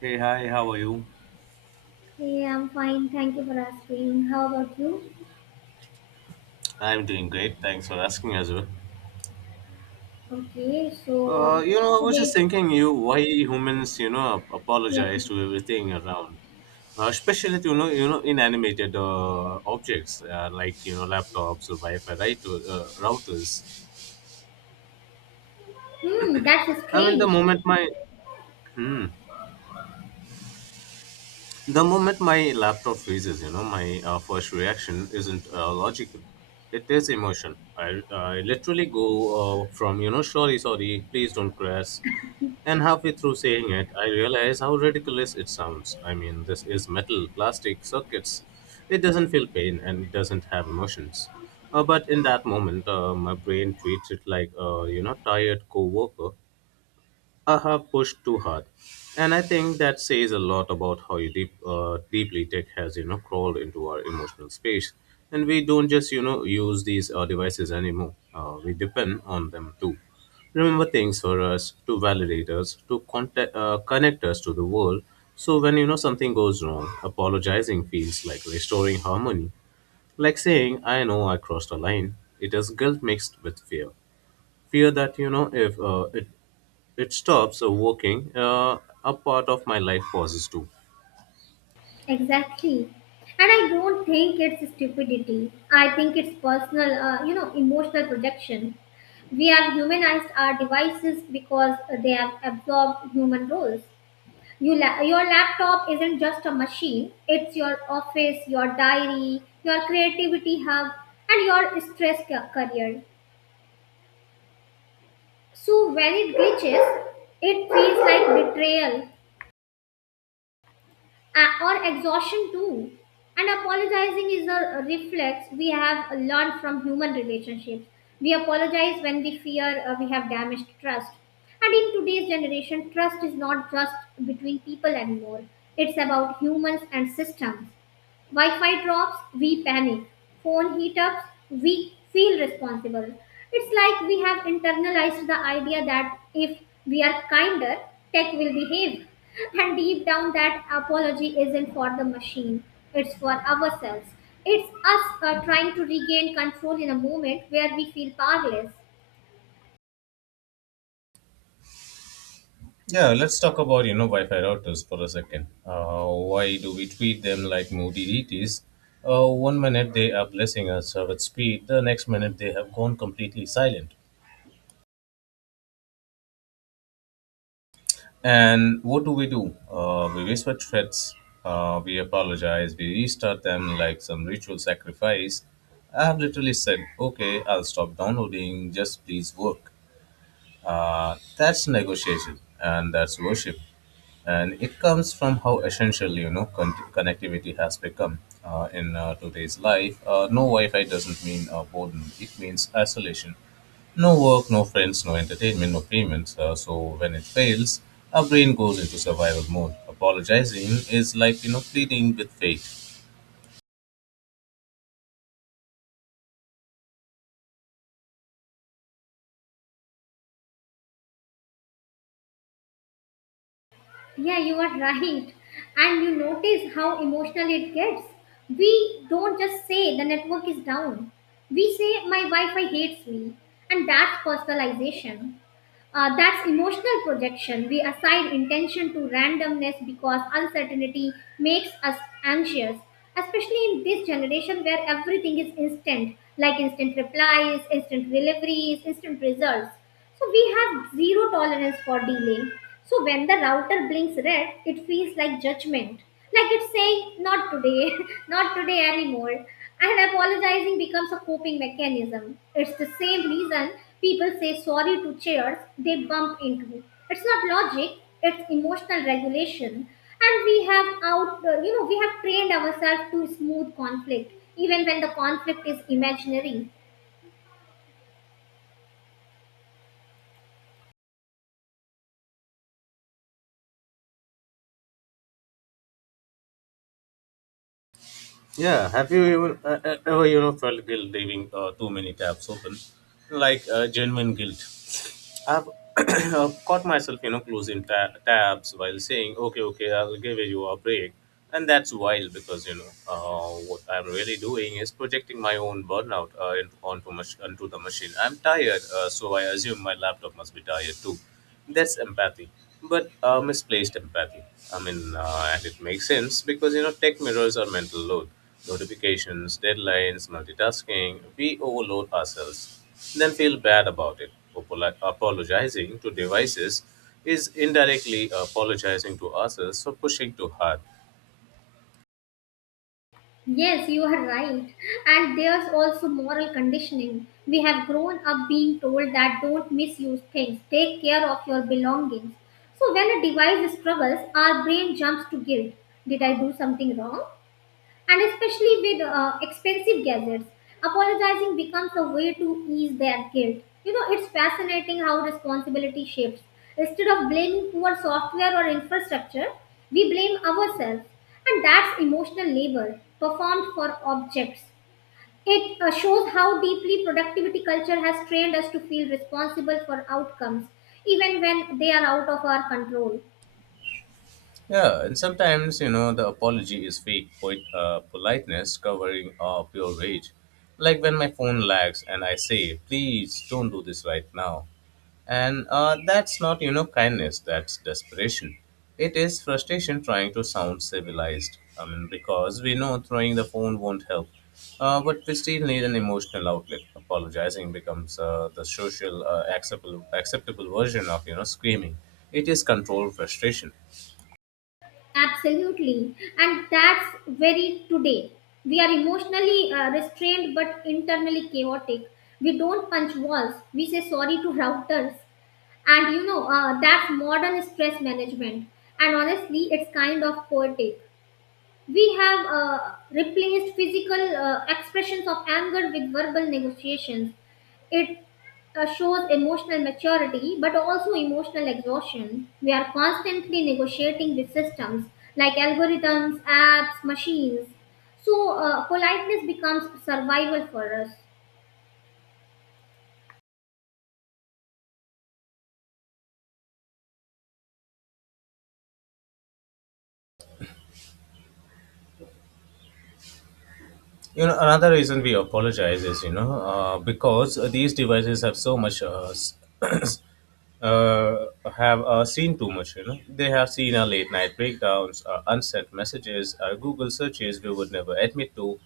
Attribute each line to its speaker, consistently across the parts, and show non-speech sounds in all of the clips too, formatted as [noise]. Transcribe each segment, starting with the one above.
Speaker 1: Hey, hi, how are you?
Speaker 2: Hey, I'm fine. Thank you for asking. How about you?
Speaker 1: I'm doing great. Thanks for asking as well.
Speaker 2: Okay, so
Speaker 1: You know, I was just
Speaker 2: today,
Speaker 1: thinking, you why humans,
Speaker 2: yeah.
Speaker 1: apologize to everything around, especially you know, inanimated objects like you know, laptops or Wi-Fi, right, or, routers.
Speaker 2: Hmm, that's
Speaker 1: I mean, the
Speaker 2: strange.
Speaker 1: moment my hmm. The moment my laptop freezes, you know, my first reaction isn't logical. It is emotion. I literally go from, you know, sorry, sorry, please don't crash. And halfway through saying it, I realize how ridiculous it sounds. I mean, this is metal, plastic, circuits. It doesn't feel pain and it doesn't have emotions. But in that moment, my brain treats it like a, you know, tired co worker I have pushed too hard, and I think that says a lot about how deeply tech has you know crawled into our emotional space. And we don't just you know use these devices anymore. We depend on them too. Remember things for us to validate us to connect us to the world. So when you know something goes wrong, apologizing feels like restoring harmony, like saying I know I crossed a line. It is guilt mixed with fear, fear that you know if it stops working, a part of my life pauses too.
Speaker 2: Exactly. And I don't think it's stupidity. I think it's personal, emotional projection. We have humanized our devices because they have absorbed human roles. Your laptop isn't just a machine, it's your office, your diary, your creativity hub, and your career. So when it glitches, it feels like betrayal or exhaustion too. And apologizing is a reflex we have learned from human relationships. We apologize when we fear we have damaged trust. And in today's generation, trust is not just between people anymore. It's about humans and systems. Wi-Fi drops, we panic. Phone heat ups, we feel responsible. It's like we have internalized the idea that if we are kinder, tech will behave. [laughs] And deep down, that apology isn't for the machine, it's for ourselves. It's us trying to regain control in a moment where we feel powerless.
Speaker 1: Yeah, let's talk about you know Wi-Fi routers for a second. Why do we treat them like moody deities? One minute they are blessing us with speed, the next minute they have gone completely silent. And what do we do? We whisper threats, we apologize, we restart them like some ritual sacrifice. I have literally said, "Okay, I'll stop downloading. Just please work." That's negotiation and that's worship and it comes from how essential connectivity has become in today's life. No wi-fi doesn't mean boredom, it means isolation. No work, no friends, no entertainment, no payments. So when it fails, our brain goes into survival mode. Apologizing is like you know pleading with fate.
Speaker 2: Yeah, you are right. And you notice how emotional it gets. We don't just say the network is down. We say my Wi-Fi hates me, and that's personalization. That's emotional projection. We assign intention to randomness because uncertainty makes us anxious, especially in this generation where everything is instant, like instant replies, instant deliveries, instant results. So we have zero tolerance for delay. So when the router blinks red, it feels like judgment. Like it's saying, not today, [laughs] not today anymore. And apologizing becomes a coping mechanism. It's the same reason people say sorry to chairs they bump into. It's not logic, it's emotional regulation. And we have out, you know, we have trained ourselves to smooth conflict, even when the conflict is imaginary.
Speaker 1: Yeah, have you even ever you know felt guilt leaving too many tabs open, like genuine guilt? I've [clears throat] caught myself, you know, tabs while saying, "Okay, okay, I'll give you a break," and that's wild because you know what I'm really doing is projecting my own burnout onto the machine. I'm tired, so I assume my laptop must be tired too. That's empathy, but misplaced empathy. I mean, and it makes sense because you know tech mirrors our mental load, notifications, deadlines, multitasking. We overload ourselves, then feel bad about it. Apologizing to devices is indirectly apologizing to ourselves for pushing too hard.
Speaker 2: Yes, you are right. And there's also moral conditioning. We have grown up being told that don't misuse things, take care of your belongings. So when a device struggles, our brain jumps to guilt. Did I do something wrong? And especially with expensive gadgets, apologizing becomes a way to ease their guilt. You know, it's fascinating how responsibility shifts. Instead of blaming poor software or infrastructure, we blame ourselves, and that's emotional labor performed for objects. It shows how deeply productivity culture has trained us to feel responsible for outcomes, even when they are out of our control.
Speaker 1: Yeah, and sometimes, you know, the apology is fake politeness covering pure rage. Like when my phone lags and I say, please don't do this right now. And that's not, you know, kindness, that's desperation. It is frustration trying to sound civilized. I mean, because we know throwing the phone won't help. But we still need an emotional outlet. Apologizing becomes the social acceptable version of, you know, screaming. It is controlled frustration.
Speaker 2: Absolutely. And that's very today. We are emotionally restrained but internally chaotic. We don't punch walls. We say sorry to routers. And you know, that's modern stress management. And honestly, it's kind of poetic. We have replaced physical expressions of anger with verbal negotiations. It shows emotional maturity but also emotional exhaustion. We are constantly negotiating with systems like algorithms, apps, machines. So, politeness becomes survival for us.
Speaker 1: You know, another reason we apologize is, you know, because these devices have so much, [coughs] [clears throat] uh, have seen too much, you know. They have seen our late night breakdowns, our unsent messages, our Google searches we would never admit to.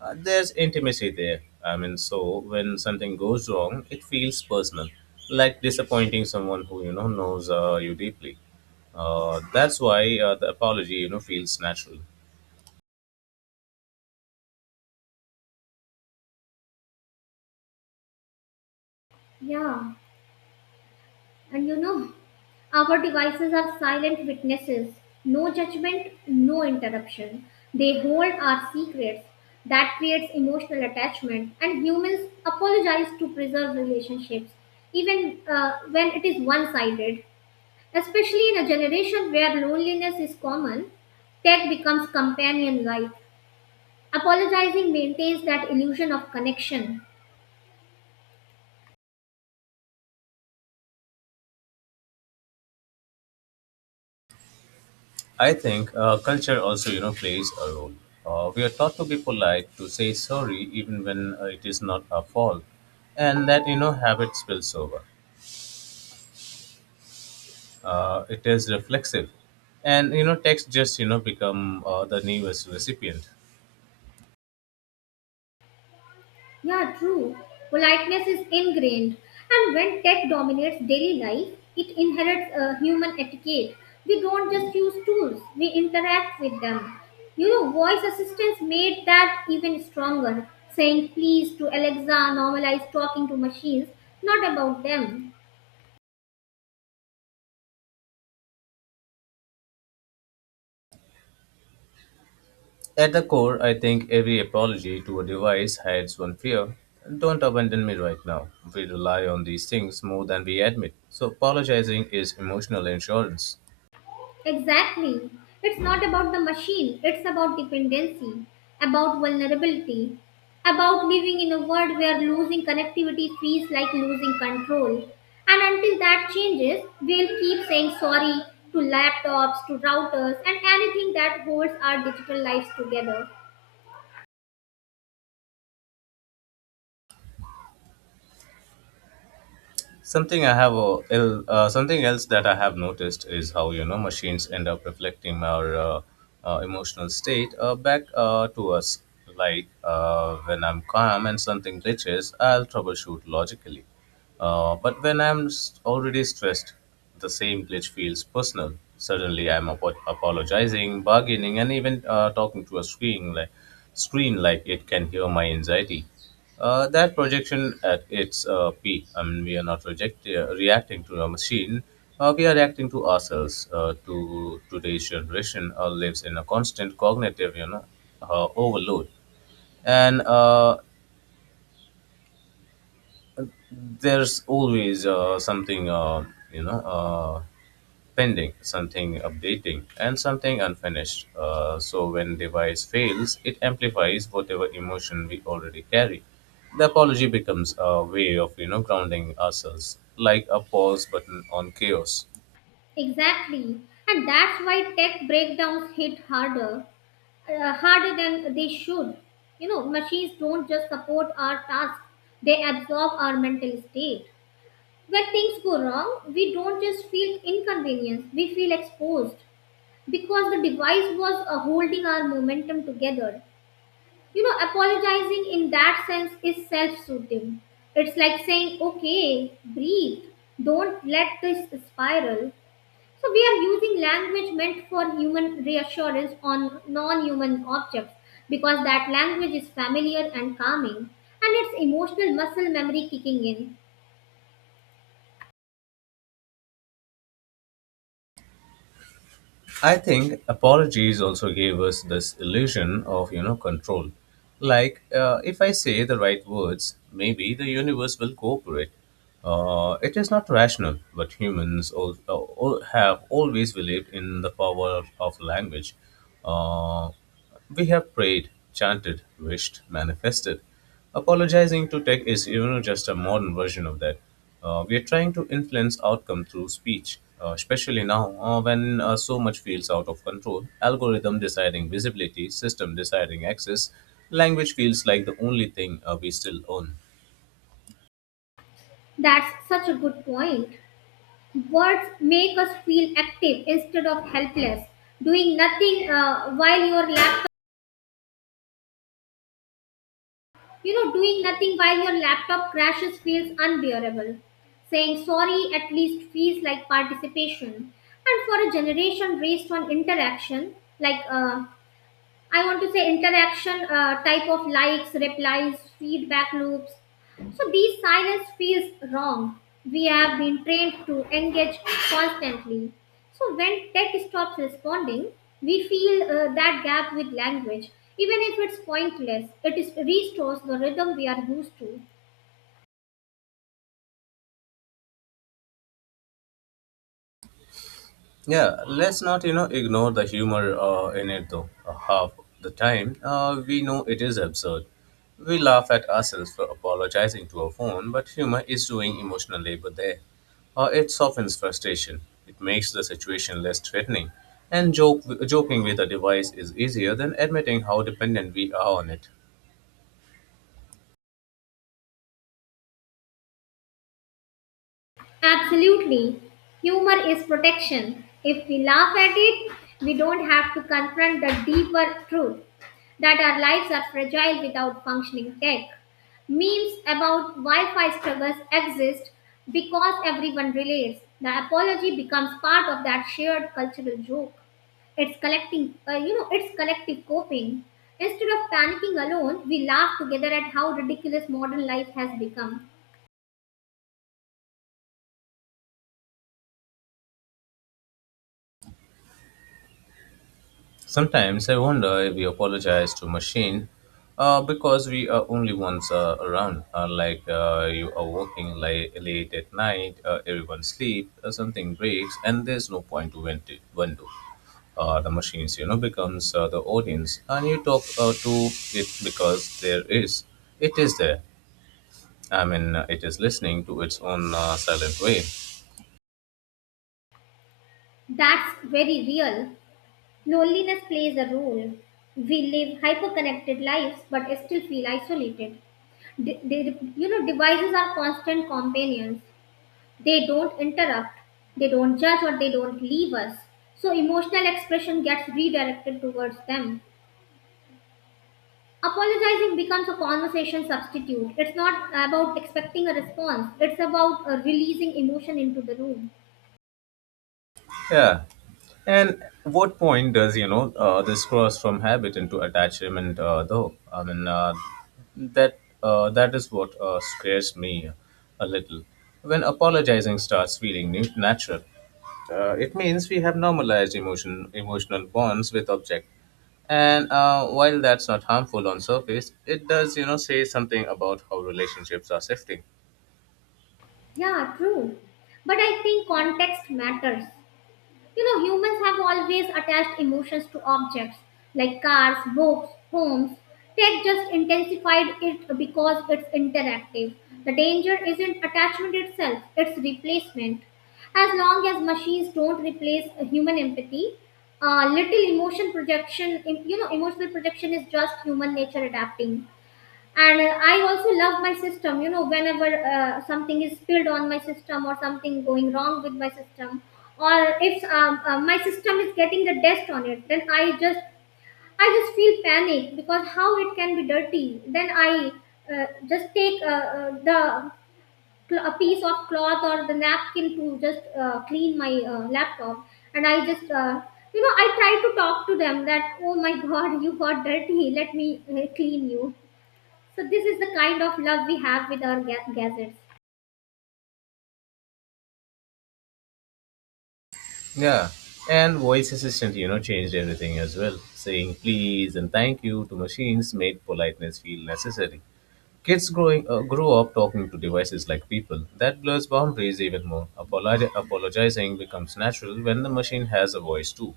Speaker 1: There's intimacy there. I mean, so when something goes wrong, it feels personal, like disappointing someone who, you know, knows you deeply. That's why the apology, you know, feels natural.
Speaker 2: Yeah. And you know, our devices are silent witnesses. No judgment, no interruption. They hold our secrets. That creates emotional attachment. And humans apologize to preserve relationships, even when it is one sided. Especially in a generation where loneliness is common, tech becomes companion like. Apologizing maintains that illusion of connection.
Speaker 1: I think culture also, you know, plays a role. We are taught to be polite, to say sorry even when it is not our fault, and that you know habit spills over. It is reflexive, and you know text just you know become the newest recipient.
Speaker 2: Yeah, true. Politeness is ingrained, and when tech dominates daily life, it inherits a human etiquette. We don't just use tools, we interact with them. You know, voice assistants made that even stronger, saying please to Alexa, normalize talking to machines, not about them.
Speaker 1: At the core, I think every apology to a device hides one fear. Don't abandon me right now. We rely on these things more than we admit. So apologizing is emotional insurance.
Speaker 2: Exactly. It's not about the machine, it's about dependency, about vulnerability, about living in a world where losing connectivity feels like losing control. And until that changes, we'll keep saying sorry to laptops, to routers, and anything that holds our digital lives together.
Speaker 1: Something I have something else that I have noticed is how you know machines end up reflecting our emotional state back to us. Like when I'm calm and something glitches, I'll troubleshoot logically. But when I'm already stressed, the same glitch feels personal. Suddenly, I'm apologizing, bargaining, and even talking to a screen like it can hear my anxiety. That projection at its peak, I mean, we are not reacting to a machine, we are reacting to ourselves. To today's generation lives in a constant cognitive, you know, overload. And there's always something, you know, uh, pending, something updating, and something unfinished. So when device fails, it amplifies whatever emotion we already carry. The apology becomes a way of you know grounding ourselves, like a pause button on chaos.
Speaker 2: Exactly. And that's why tech breakdowns hit harder, harder than they should. You know, machines don't just support our tasks, they absorb our mental state. When things go wrong, we don't just feel inconvenience, we feel exposed because the device was holding our momentum together. You know, apologizing in that sense is self soothing. It's like saying, okay, breathe, don't let this spiral. So we are using language meant for human reassurance on non-human objects because that language is familiar and calming, and it's emotional muscle memory kicking in.
Speaker 1: I think apologies also gave us this illusion of you know control. Like if I say the right words, maybe the universe will cooperate. It is not rational, but humans all have always believed in the power of language. Uh, we have prayed, chanted, wished, manifested. Apologizing to tech is even just a modern version of that. We are trying to influence outcome through speech, especially now when so much feels out of control. Algorithm deciding visibility, system deciding access, language feels like the only thing we still own.
Speaker 2: That's such a good point. Words make us feel active instead of helpless. Doing nothing uh, while your laptop, Doing nothing while your laptop crashes feels unbearable. Saying sorry at least feels like participation. And for a generation raised on interaction, like I want to say interaction type of likes, replies, feedback loops. So these silence feels wrong. We have been trained to engage constantly. So when tech stops responding, we feel that gap with language. Even if it's pointless, it is restores the rhythm we are used to.
Speaker 1: Yeah, let's not you know ignore the humor in it though. Half the time, we know it is absurd. We laugh at ourselves for apologizing to our phone, but humor is doing emotional labor there. It softens frustration. It makes the situation less threatening, and joke joking with a device is easier than admitting how dependent we are on it.
Speaker 2: Absolutely. Humor is protection. If we laugh at it, we don't have to confront the deeper truth that our lives are fragile without functioning tech. Memes about Wi Fi struggles exist because everyone relates. The apology becomes part of that shared cultural joke. It's collecting, you know, It's collective coping. Instead of panicking alone, we laugh together at how ridiculous modern life has become.
Speaker 1: Sometimes I wonder if we apologize to machine because we are only ones around. Like you are working late, late at night, everyone sleep, something breaks, and there's no point to vent to. The machines, you know, becomes the audience, and you talk to it because it is there. I mean, it is listening to its own silent way.
Speaker 2: That's very real. Loneliness plays a role. We live hyper-connected lives but still feel isolated. You know, devices are constant companions. They don't interrupt, they don't judge, or they don't leave us. So emotional expression gets redirected towards them. Apologizing becomes a conversation substitute. It's not about expecting a response, it's about releasing emotion into the room.
Speaker 1: Yeah. And what point does, you know, this cross from habit into attachment, though? I mean, that is what scares me a little. When apologizing starts feeling natural, it means we have normalized emotional bonds with object. And while that's not harmful on surface, it does, you know, say something about how relationships are shifting.
Speaker 2: Yeah, true. But I think context matters. You know, humans have always attached emotions to objects like cars, books, homes. Tech just intensified it because it's interactive. The danger isn't attachment itself, it's replacement. As long as machines don't replace human empathy, little emotion projection, em- you know, emotional projection is just human nature adapting. And I also love my system. You know, whenever something is spilled on my system or something going wrong with my system, or if my system is getting the dust on it, then I just feel panic because how it can be dirty. Then I just take the a piece of cloth or the napkin to just clean my laptop. And I just, you know, I try to talk to them that, oh my [laughs] god, you got dirty, let me clean you. So this is the kind of love we have with our gadgets.
Speaker 1: Yeah. And voice assistant, you know, changed everything as well. Saying please and thank you to machines made politeness feel necessary. Kids growing grew up talking to devices like people. That blurs boundaries even more. Apologizing becomes natural when the machine has a voice too.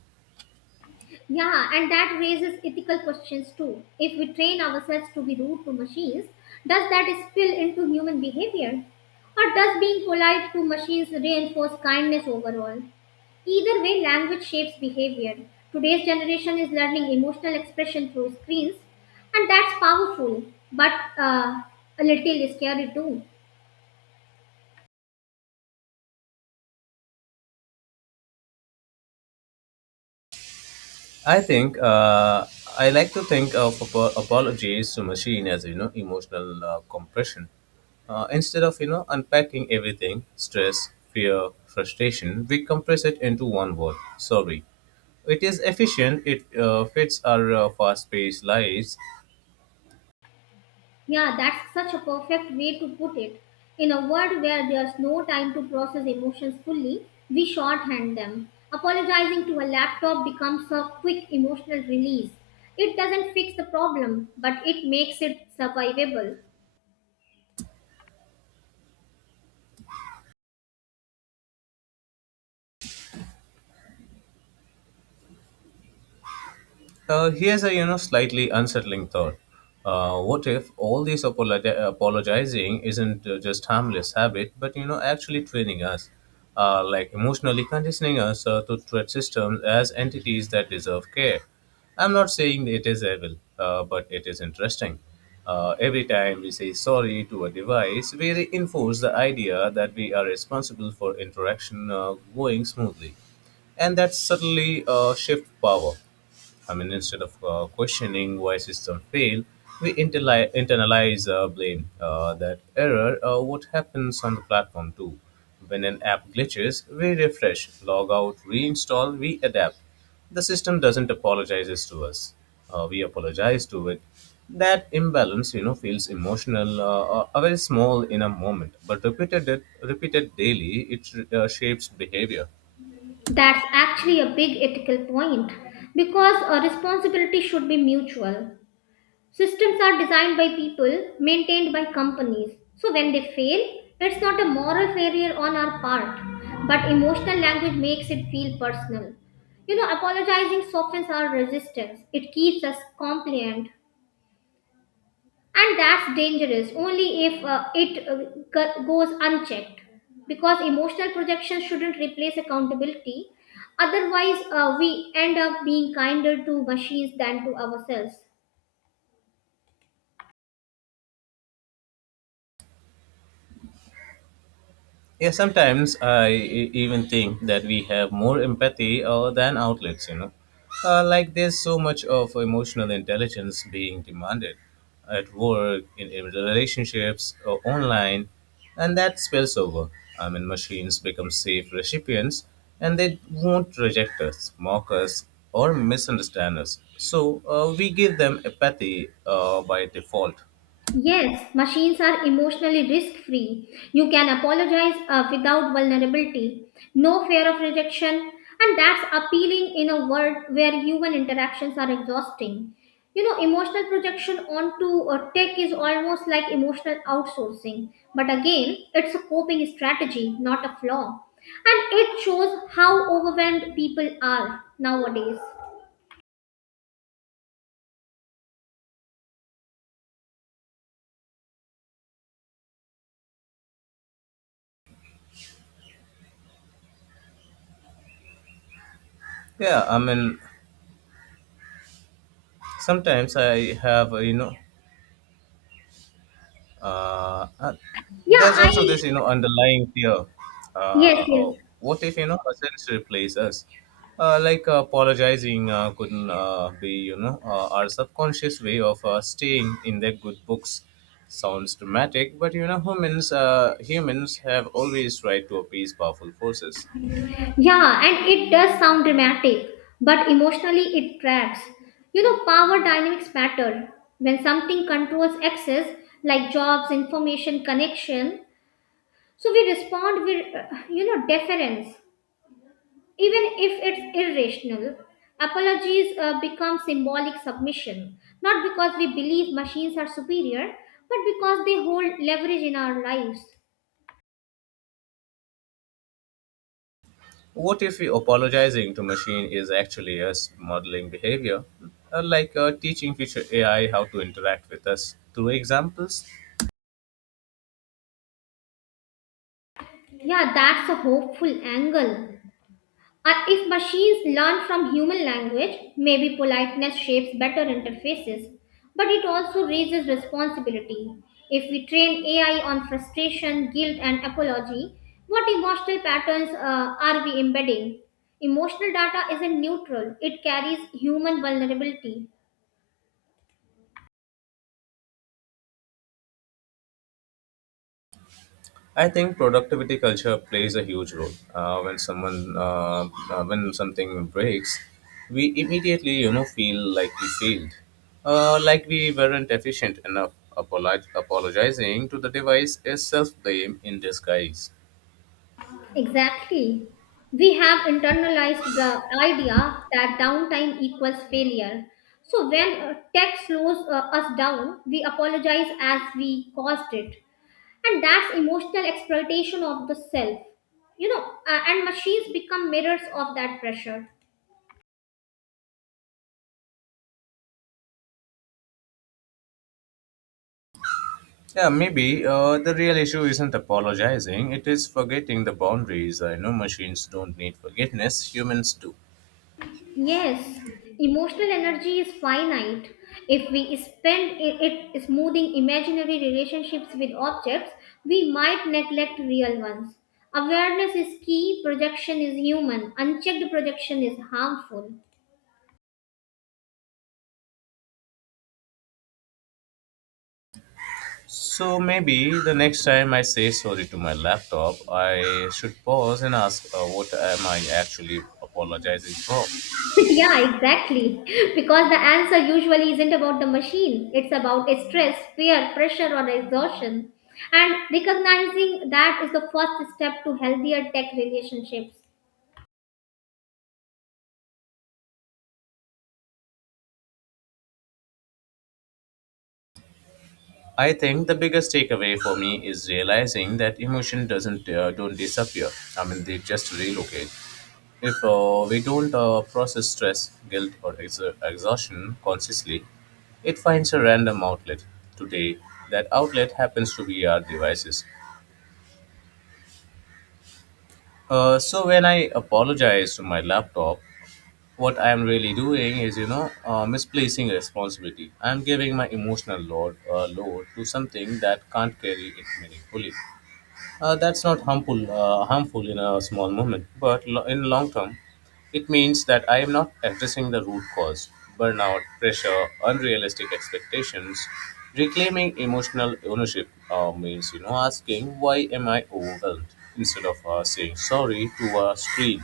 Speaker 2: Yeah, and that raises ethical questions too. If we train ourselves to be rude to machines, does that spill into human behavior? Or does being polite to machines reinforce kindness overall? Either way, language shapes behavior. Today's generation is learning emotional expression through screens, and that's powerful, but uh, a little scary too.
Speaker 1: I think uh, I like to think of apologies to machine as you know emotional compression instead of you know unpacking everything stress fear frustration we compress it into one word sorry. It is efficient, it fits our fast paced lives.
Speaker 2: Yeah, that's such a perfect way to put it. In a world where there's no time to process emotions fully, we shorthand them. Apologizing to a laptop becomes a quick emotional release. It doesn't fix the problem, but it makes it survivable.
Speaker 1: Here's a you know slightly unsettling thought. What if all this apologizing isn't just harmless habit, but you know actually training us, like emotionally conditioning us to treat systems as entities that deserve care. I'm not saying it is evil, but it is interesting. Every time we say sorry to a device, we reinforce the idea that we are responsible for interaction going smoothly, and that subtly shift power. I mean, instead of questioning why system fail, we internalize blame. That error, what happens on the platform too? When an app glitches, we refresh, log out, reinstall, we adapt. The system doesn't apologizes to us. We apologize to it. That imbalance, you know, feels emotional, very small in a moment, but repeated daily, it shapes behavior.
Speaker 2: That's actually a big ethical point because a responsibility should be mutual. Systems are designed by people, maintained by companies. So when they fail, it's not a moral failure on our part, but emotional language makes it feel personal. You know, apologizing softens our resistance, it keeps us compliant, and that's dangerous only if it goes unchecked because emotional projection shouldn't replace accountability. Otherwise, we end up being kinder to machines than to ourselves.
Speaker 1: Yeah, sometimes I even think that we have more empathy than outlets, you know. Like there's so much of emotional intelligence being demanded at work, in relationships, or online, and that spills over. I mean, machines become safe recipients and they won't reject us, mock us, or misunderstand us. So we give them empathy by default.
Speaker 2: Yes, machines are emotionally risk free. You can apologize without vulnerability, no fear of rejection, and that's appealing in a world where human interactions are exhausting. You know, emotional projection onto tech is almost like emotional outsourcing, but again, it's a coping strategy, not a flaw. And it shows how overwhelmed people are nowadays.
Speaker 1: Yeah, I mean, sometimes I have, you know, and
Speaker 2: Yeah,
Speaker 1: there's also
Speaker 2: I.
Speaker 1: this you know underlying fear
Speaker 2: Yes,
Speaker 1: oh,
Speaker 2: yes.
Speaker 1: what if you know ourselves replace us apologizing couldn't be you know our subconscious way of staying in their good books. Sounds dramatic but you know humans have always tried to appease powerful forces.
Speaker 2: Yeah, and it does sound dramatic, but emotionally it traps. You know, power dynamics matter. When something controls access, like jobs, information, connection, so we respond with, deference, even if it's irrational. Apologies become symbolic submission, not because we believe machines are superior, but because they hold leverage in our lives.
Speaker 1: What if we apologizing to machine is actually us modeling behavior teaching future ai how to interact with us through examples.
Speaker 2: Yeah, that's a hopeful angle. If machines learn from human language, maybe politeness shapes better interfaces, but it also raises responsibility. If we train AI on frustration, guilt, and apology, what emotional patterns are we embedding? Emotional data isn't neutral, it carries human vulnerability.
Speaker 1: I think productivity culture plays a huge role. Uh, when something breaks, we immediately, you know, feel like we failed, like we weren't efficient enough. Apologizing to the device is self-blame in disguise.
Speaker 2: Exactly. We have internalized the idea that downtime equals failure. So when tech slows us down, we apologize as we caused it. And that's emotional exploitation of the self. You know, and machines become mirrors of that pressure.
Speaker 1: Yeah, maybe the real issue isn't apologizing; it is forgetting the boundaries. I know machines don't need forgiveness; humans do.
Speaker 2: Yes, emotional energy is finite. If we spend it smoothing imaginary relationships with objects, we might neglect real ones. Awareness is key, projection is human, unchecked projection is harmful.
Speaker 1: So maybe the next time I say sorry to my laptop, I should pause and ask what am I actually apologizing for.
Speaker 2: [laughs] Yeah, exactly. Because the answer usually isn't about the machine, it's about a stress, fear, pressure, or exhaustion. And recognizing that is the first step to healthier tech relationships.
Speaker 1: I think the biggest takeaway for me is realizing that emotion doesn't don't disappear. I mean, they just relocate. If we don't process stress, guilt, or exhaustion consciously, it finds a random outlet. Today, that outlet happens to be our devices. So when I apologize to my laptop, what I am really doing is, you know, misplacing responsibility. I am giving my emotional load to something that can't carry it meaningfully. That's not harmful in a small moment, but in long term, it means that I am not addressing the root cause: burnout, pressure, unrealistic expectations. Reclaiming emotional ownership means, you know, asking why am I overwhelmed instead of saying sorry to a screen.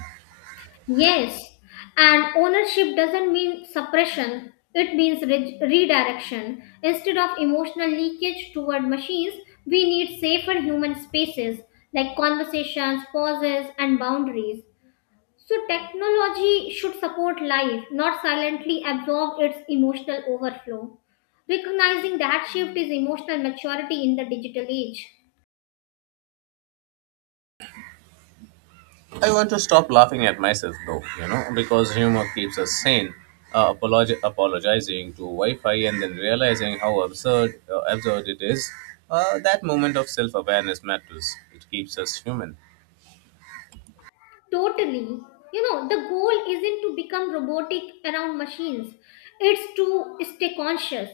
Speaker 2: Yes, and ownership doesn't mean suppression, it means redirection. Instead of emotional leakage toward machines, we need safer human spaces like conversations, pauses, and boundaries. So, technology should support life, not silently absorb its emotional overflow. Recognizing that shift is emotional maturity in the digital age.
Speaker 1: I want to stop laughing at myself though, you know, because humor keeps us sane. Apologizing to Wi-Fi and then realizing how absurd it is. That moment of self-awareness matters. It keeps us human.
Speaker 2: Totally. You know, the goal isn't to become robotic around machines, it's to stay conscious.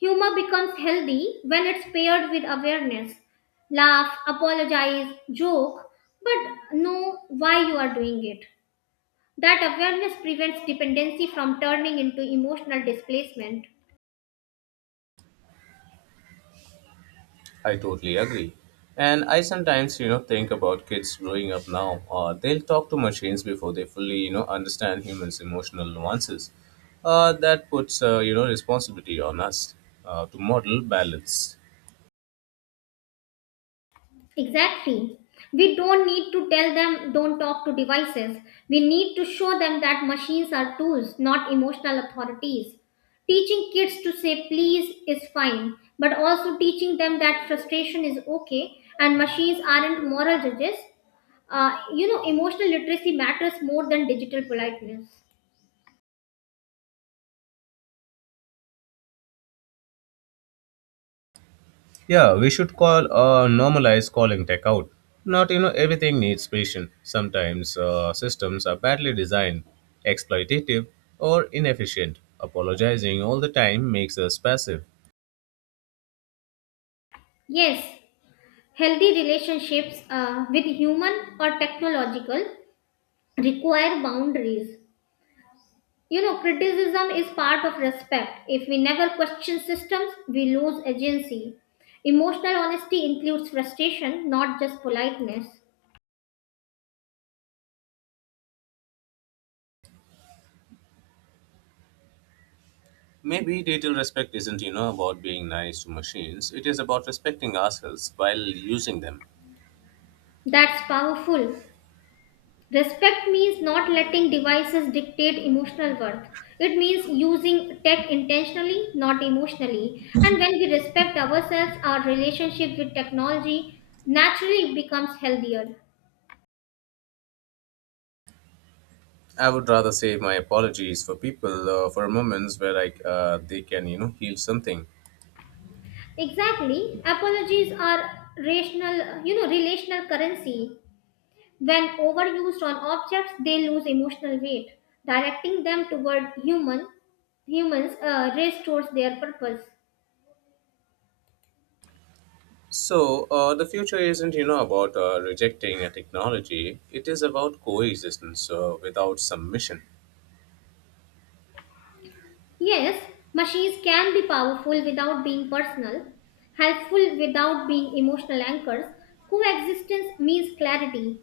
Speaker 2: Humor becomes healthy when it's paired with awareness. Laugh, apologize, joke, but know why you are doing it. That awareness prevents dependency from turning into emotional displacement.
Speaker 1: I totally agree. And I sometimes, you know, think about kids growing up now. They'll talk to machines before they fully, you know, understand humans' emotional nuances. That puts, you know, responsibility on us to model balance.
Speaker 2: Exactly. We don't need to tell them don't talk to devices. We need to show them that machines are tools, not emotional authorities. Teaching kids to say please is fine, but also teaching them that frustration is okay and machines aren't moral judges. You know, emotional literacy matters more than digital politeness.
Speaker 1: Yeah, we should call normalize calling tech out. Not you know everything needs patient. Sometimes systems are badly designed, exploitative, or inefficient. Apologizing all the time makes us passive.
Speaker 2: Yes, healthy relationships with human or technological require boundaries. You know, criticism is part of respect. If we never question systems, we lose agency. Emotional honesty includes frustration, not just politeness.
Speaker 1: Maybe digital respect isn't you know about being nice to machines. It is about respecting ourselves while using them.
Speaker 2: That's powerful. Respect means not letting devices dictate emotional worth. It means using tech intentionally, not emotionally. And when we respect ourselves, our relationship with technology naturally becomes healthier.
Speaker 1: I would rather save my apologies for people for moments where I they can you know heal something.
Speaker 2: Exactly. Apologies are rational, you know, relational currency. When overused on objects, they lose emotional weight. Directing them toward humans restores their purpose.
Speaker 1: So, the future isn't, you know, about rejecting a technology. It is about coexistence without submission.
Speaker 2: Yes, machines can be powerful without being personal, helpful without being emotional anchors. Coexistence means clarity,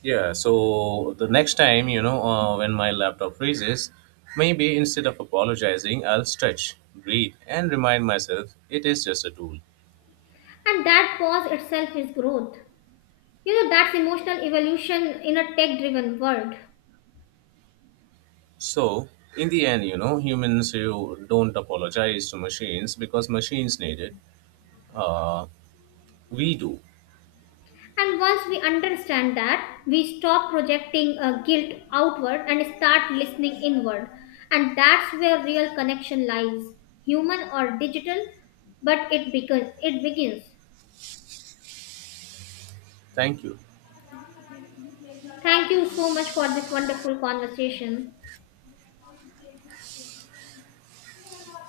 Speaker 1: Yeah, so the next time, you know, when my laptop freezes, maybe instead of apologizing, I'll stretch, breathe, and remind myself it is just a tool.
Speaker 2: and that pause itself is growth. You know, that's emotional evolution in a tech driven world.
Speaker 1: So, in the end, you know, humans who don't apologize to machines because machines need it, uh, we do.
Speaker 2: And once we understand that, we stop projecting guilt outward and start listening inward. And that's where real connection lies, human or digital, but it begins. It begins.
Speaker 1: Thank you.
Speaker 2: Thank you so much for this wonderful conversation.